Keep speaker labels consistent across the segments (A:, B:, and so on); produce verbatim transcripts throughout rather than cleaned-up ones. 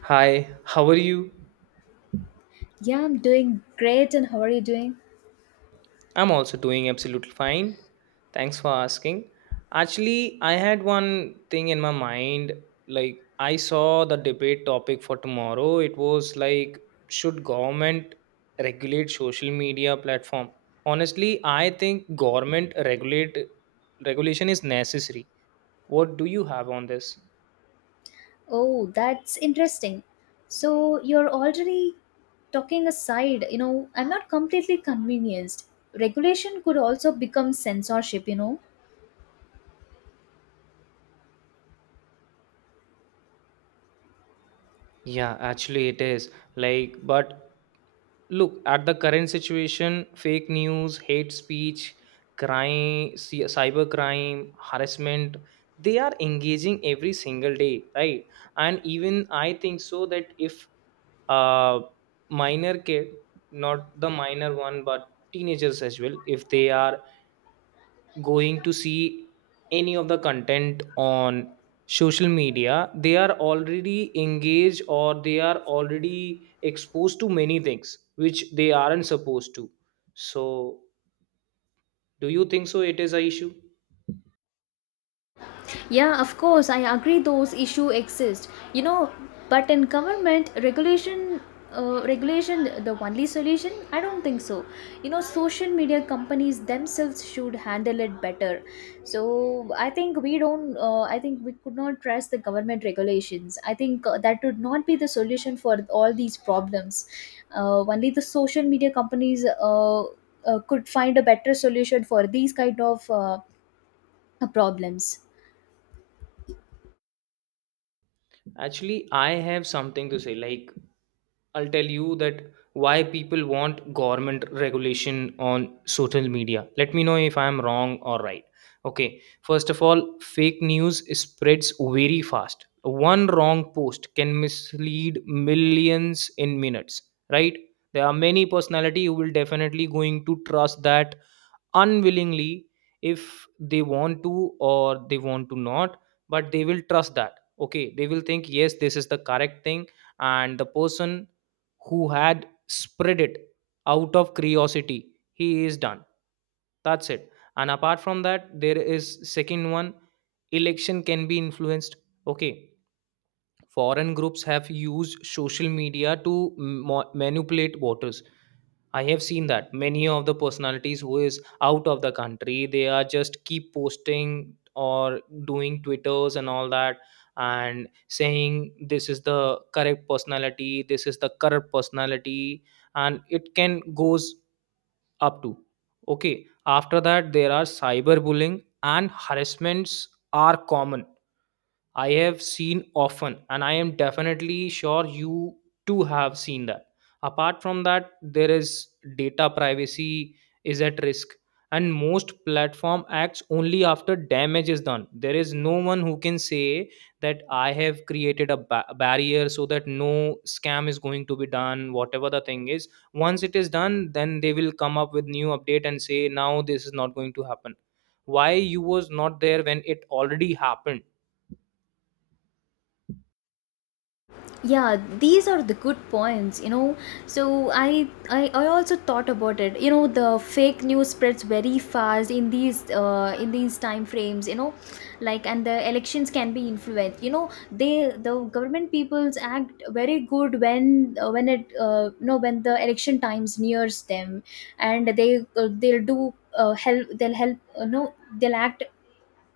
A: Hi, how are you?
B: Yeah, I'm doing great. And how are you doing?
A: I'm also doing absolutely fine. Thanks for asking. Actually, I had one thing in my mind. Like, I saw the debate topic for tomorrow. It was like, should government regulate social media platform? Honestly, I think government regulate regulation is necessary. What do you have on this?
B: Oh, that's interesting. So you're already talking aside, you know, I'm not completely convinced. Regulation could also become censorship, you know.
A: Yeah, actually it is. Like, but look at the current situation, fake news, hate speech, crime, cy- cyber crime, harassment, they are engaging every single day, right? And even I think so that if a minor kid, not the minor one, but teenagers as well, if they are going to see any of the content on social media, they are already engaged or they are already exposed to many things which they aren't supposed to, so do you think so it is a issue?
B: Yeah, of course, I agree those issue exist. You know, but in government regulation, uh, regulation the only solution? I don't think so. You know, social media companies themselves should handle it better. So I think we don't. Uh, I think we could not trust the government regulations. I think uh, that would not be the solution for all these problems. Uh, only the social media companies uh, uh, could find a better solution for these kind of uh, problems.
A: Actually, I have something to say. Like, I'll tell you that why people want government regulation on social media. Let me know if I am wrong or right. Okay, first of all, fake news spreads very fast. One wrong post can mislead millions in minutes, right? There are many personality who will definitely going to trust that unwillingly, if they want to or they want to not, but they will trust that, okay, they will think yes this is the correct thing, and the person who had spread it out of curiosity, he is done, that's it. And apart from that, there is second one, election can be influenced, okay. Foreign groups have used social media to mo- manipulate voters. I have seen that many of the personalities who is out of the country, they are just keep posting or doing twitters and all that and saying this is the correct personality, this is the correct personality, and it can goes up to, okay. After that, there are cyberbullying and harassments are common, I have seen often, and I am definitely sure you too have seen that. Apart from that, there is data privacy is at risk, and most platform acts only after damage is done. There is no one who can say that I have created a ba- barrier so that no scam is going to be done. Whatever the thing is, once it is done, then they will come up with new update and say now this is not going to happen. Why you was not there when it already happened?
B: Yeah, these are the good points. You know so I, I i also thought about it. You know the fake news spreads very fast in these uh, in these time frames, you know like. And the elections can be influenced. You know, they, the government peoples act very good when uh, when it uh, you know, when the election times nears them. And they uh, they'll do uh, help, they'll help uh, no, they'll act,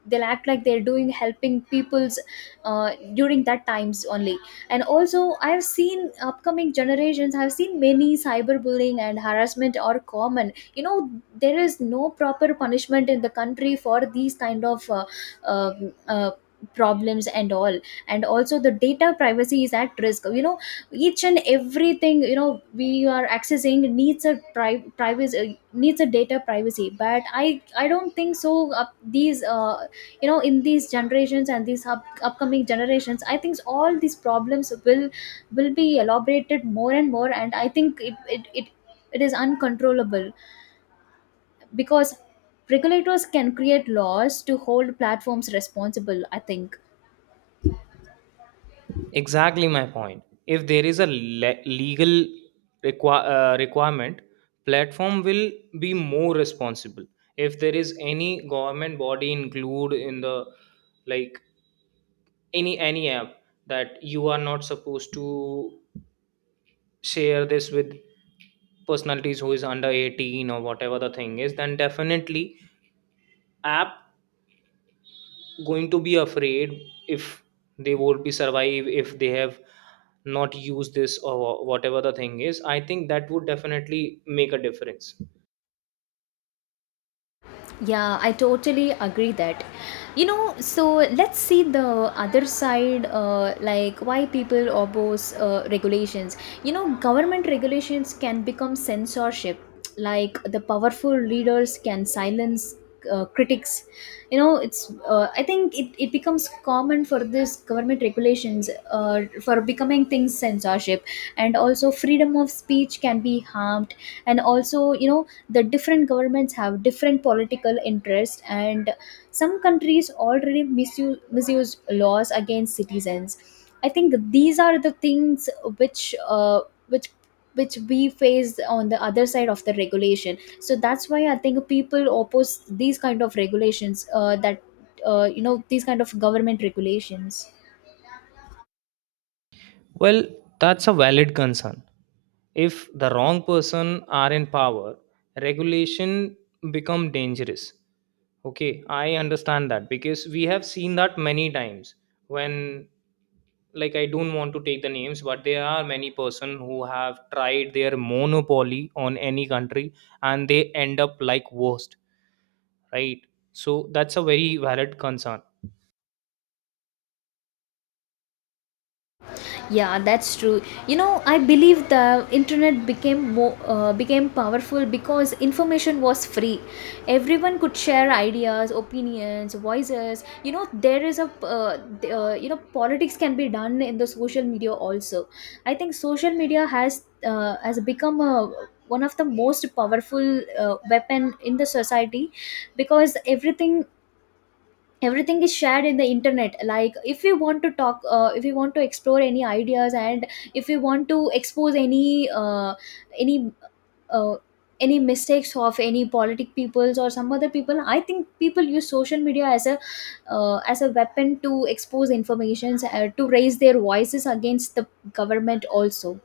B: they'll act like they're doing helping people's uh, during that times only. And also I have seen upcoming generations, I have seen many cyberbullying and harassment are common, you know. There is no proper punishment in the country for these kind of uh, uh, uh, problems and all. And also the data privacy is at risk, you know. Each and everything, you know, we are accessing needs a pri- privacy, needs a data privacy. But i i don't think so uh, these uh, you know, in these generations and these up- upcoming generations, I think all these problems will will be elaborated more and more. And I think it it, it, it is uncontrollable, because regulators can create laws to hold platforms responsible, I think.
A: Exactly my point. If there is a le- legal requi- uh, requirement, platform will be more responsible. If there is any government body include in the, like, any any app that you are not supposed to share this with personalities who is under eighteen or whatever the thing is, then definitely app going to be afraid, if they won't be survive if they have not used this or whatever the thing is, I think that would definitely make a difference.
B: Yeah, I totally agree that. You know, so let's see the other side, uh, like why people oppose uh, regulations. You know, government regulations can become censorship, like the powerful leaders can silence. Uh, critics, you know. It's uh, I think it, it becomes common for this government regulations uh, for becoming things censorship. And also freedom of speech can be harmed. And also, you know, the different governments have different political interests, and some countries already misuse, misuse laws against citizens. I think these are the things which uh, which which we face on the other side of the regulation. So that's why I think people oppose these kind of regulations, uh, that uh, you know, these kind of government regulations.
A: Well, that's a valid concern. If the wrong person are in power, regulation become dangerous. Okay, I understand that because we have seen that many times when, like, I don't want to take the names, but there are many person who have tried their monopoly on any country and they end up like worst, right? So that's a very valid concern.
B: Yeah, that's true. You know, I believe the internet became more uh, became powerful because information was free. Everyone could share ideas, opinions, voices. You know, there is a uh, th- uh, you know, politics can be done in the social media also. I think social media has uh, has become a one of the most powerful uh, weapon in the society, because everything everything is shared in the internet. Like if we want to talk uh, if we want to explore any ideas, and if we want to expose any uh, any uh, any mistakes of any politic peoples or some other people, I think people use social media as a uh, as a weapon to expose informations, uh, to raise their voices against the government also.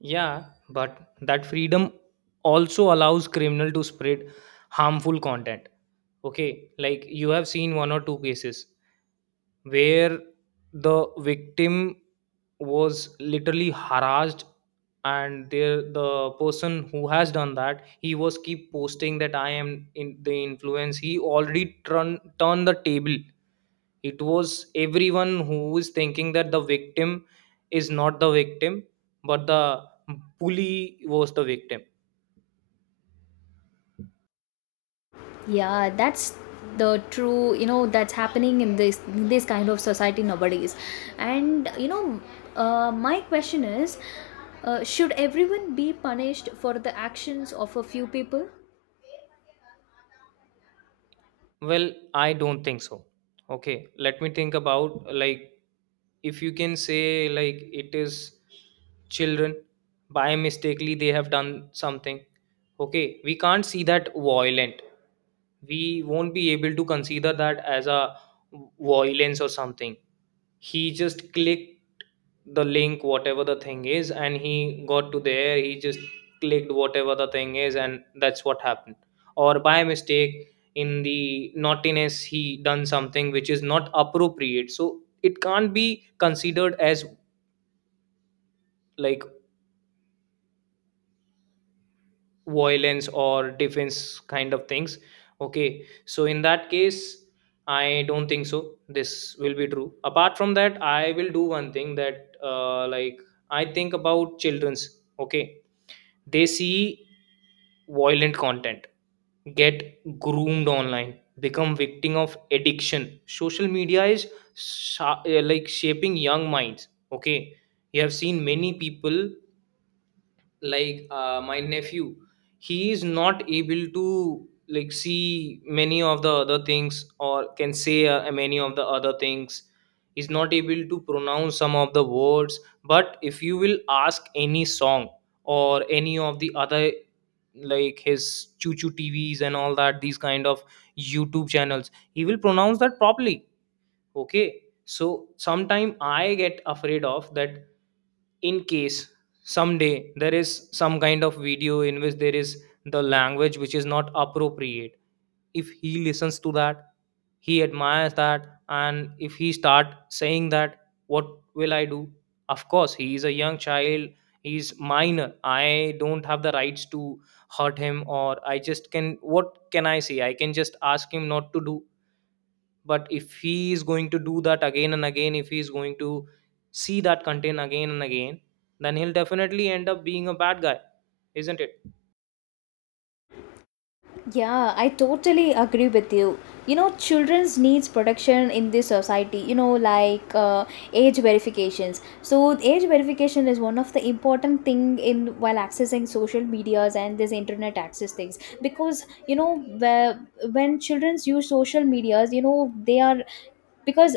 A: Yeah, but that freedom also allows criminal to spread harmful content. Okay, like you have seen one or two cases where the victim was literally harassed, and there the person who has done that, he was keep posting that I am in the influence, he already turn turned the table. It was everyone who is thinking that the victim is not the victim, but the bully was the victim.
B: Yeah, that's the true, you know. That's happening in this this kind of society nowadays. And you know, uh, my question is, uh, should everyone be punished for the actions of a few people?
A: Well, I don't think so. Okay, let me think about, like, if you can say like it is children, by mistakenly they have done something. Okay, we can't see that violent. We won't be able to consider that as a violence or something. He just clicked the link, whatever the thing is, and he got to there, he just clicked whatever the thing is and that's what happened. Or by mistake in the naughtiness he done something which is not appropriate, so it can't be considered as, like, violence or defense kind of things. Okay, so in that case I don't think so this will be true. Apart from that, I will do one thing that, uh, like I think about children's. Okay, they see violent content, get groomed online, become victim of addiction. Social media is sha- uh, like shaping young minds. Okay, you have seen many people, like uh, my nephew, he is not able to like see many of the other things, or can say, uh, many of the other things. He's not able to pronounce some of the words, but if you will ask any song or any of the other, like his choo choo tvs and all that, these kind of YouTube channels, he will pronounce that properly. Okay, so sometime I get afraid of that. In case someday there is some kind of video in which there is the language which is not appropriate, if he listens to that, he admires that, and if he start saying that, what will I do? Of course he is a young child, he is minor, I don't have the rights to hurt him, or I just can, what can I say, I can just ask him not to do. But if he is going to do that again and again, if he is going to see that content again and again, then he'll definitely end up being a bad guy, isn't it?
B: Yeah, I totally agree with you. You know, children's needs protection in this society, you know, like uh, age verifications. So age verification is one of the important thing in while accessing social medias and this internet access things, because, you know, where, when childrens use social medias, you know, they are, because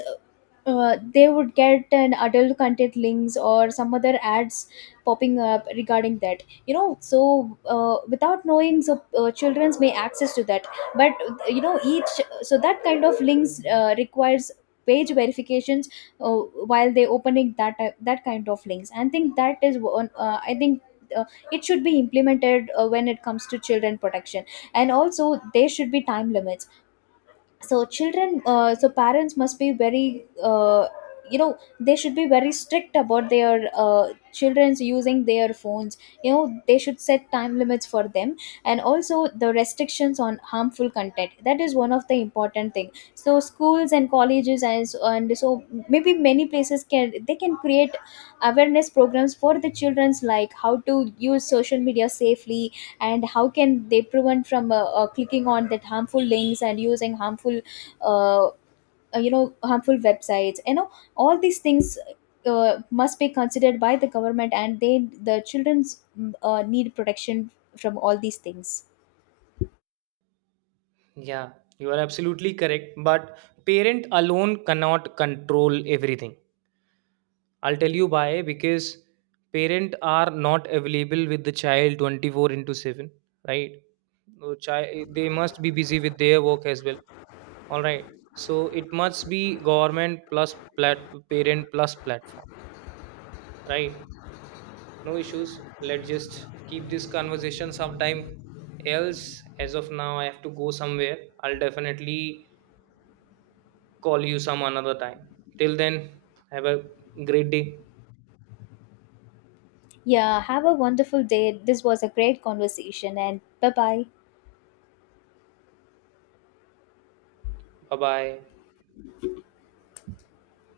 B: uh, they would get an adult content links or some other ads popping up regarding that, you know. So uh, without knowing, so uh, children's may access to that. But you know, each, so that kind of links uh, requires page verifications uh, while they opening that uh, that kind of links. And think that is one, uh, I think, uh, it should be implemented uh, when it comes to children protection. And also there should be time limits. So children, uh, so parents must be very uh, you know, they should be very strict about their uh, children's using their phones, you know. They should set time limits for them. And also the restrictions on harmful content, that is one of the important thing. So schools and colleges and, so- and so, maybe many places can, they can create awareness programs for the children's, like how to use social media safely and how can they prevent from uh, uh, clicking on that harmful links and using harmful uh, uh, you know, harmful websites, you know, all these things uh, must be considered by the government. And they, the children's mm, uh, need protection from all these things.
A: Yeah, you are absolutely correct, but parent alone cannot control everything. I'll tell you why, because parent are not available with the child twenty-four into seven, right? No child, they must be busy with their work as well, all right? So it must be government plus plat- parent plus platform. Right, no issues. Let's just keep this conversation sometime else. As of now, I have to go somewhere. I'll definitely call you some another time. Till then, have a great day.
B: Yeah, have a wonderful day. This was a great conversation. And bye bye.
A: Bye bye.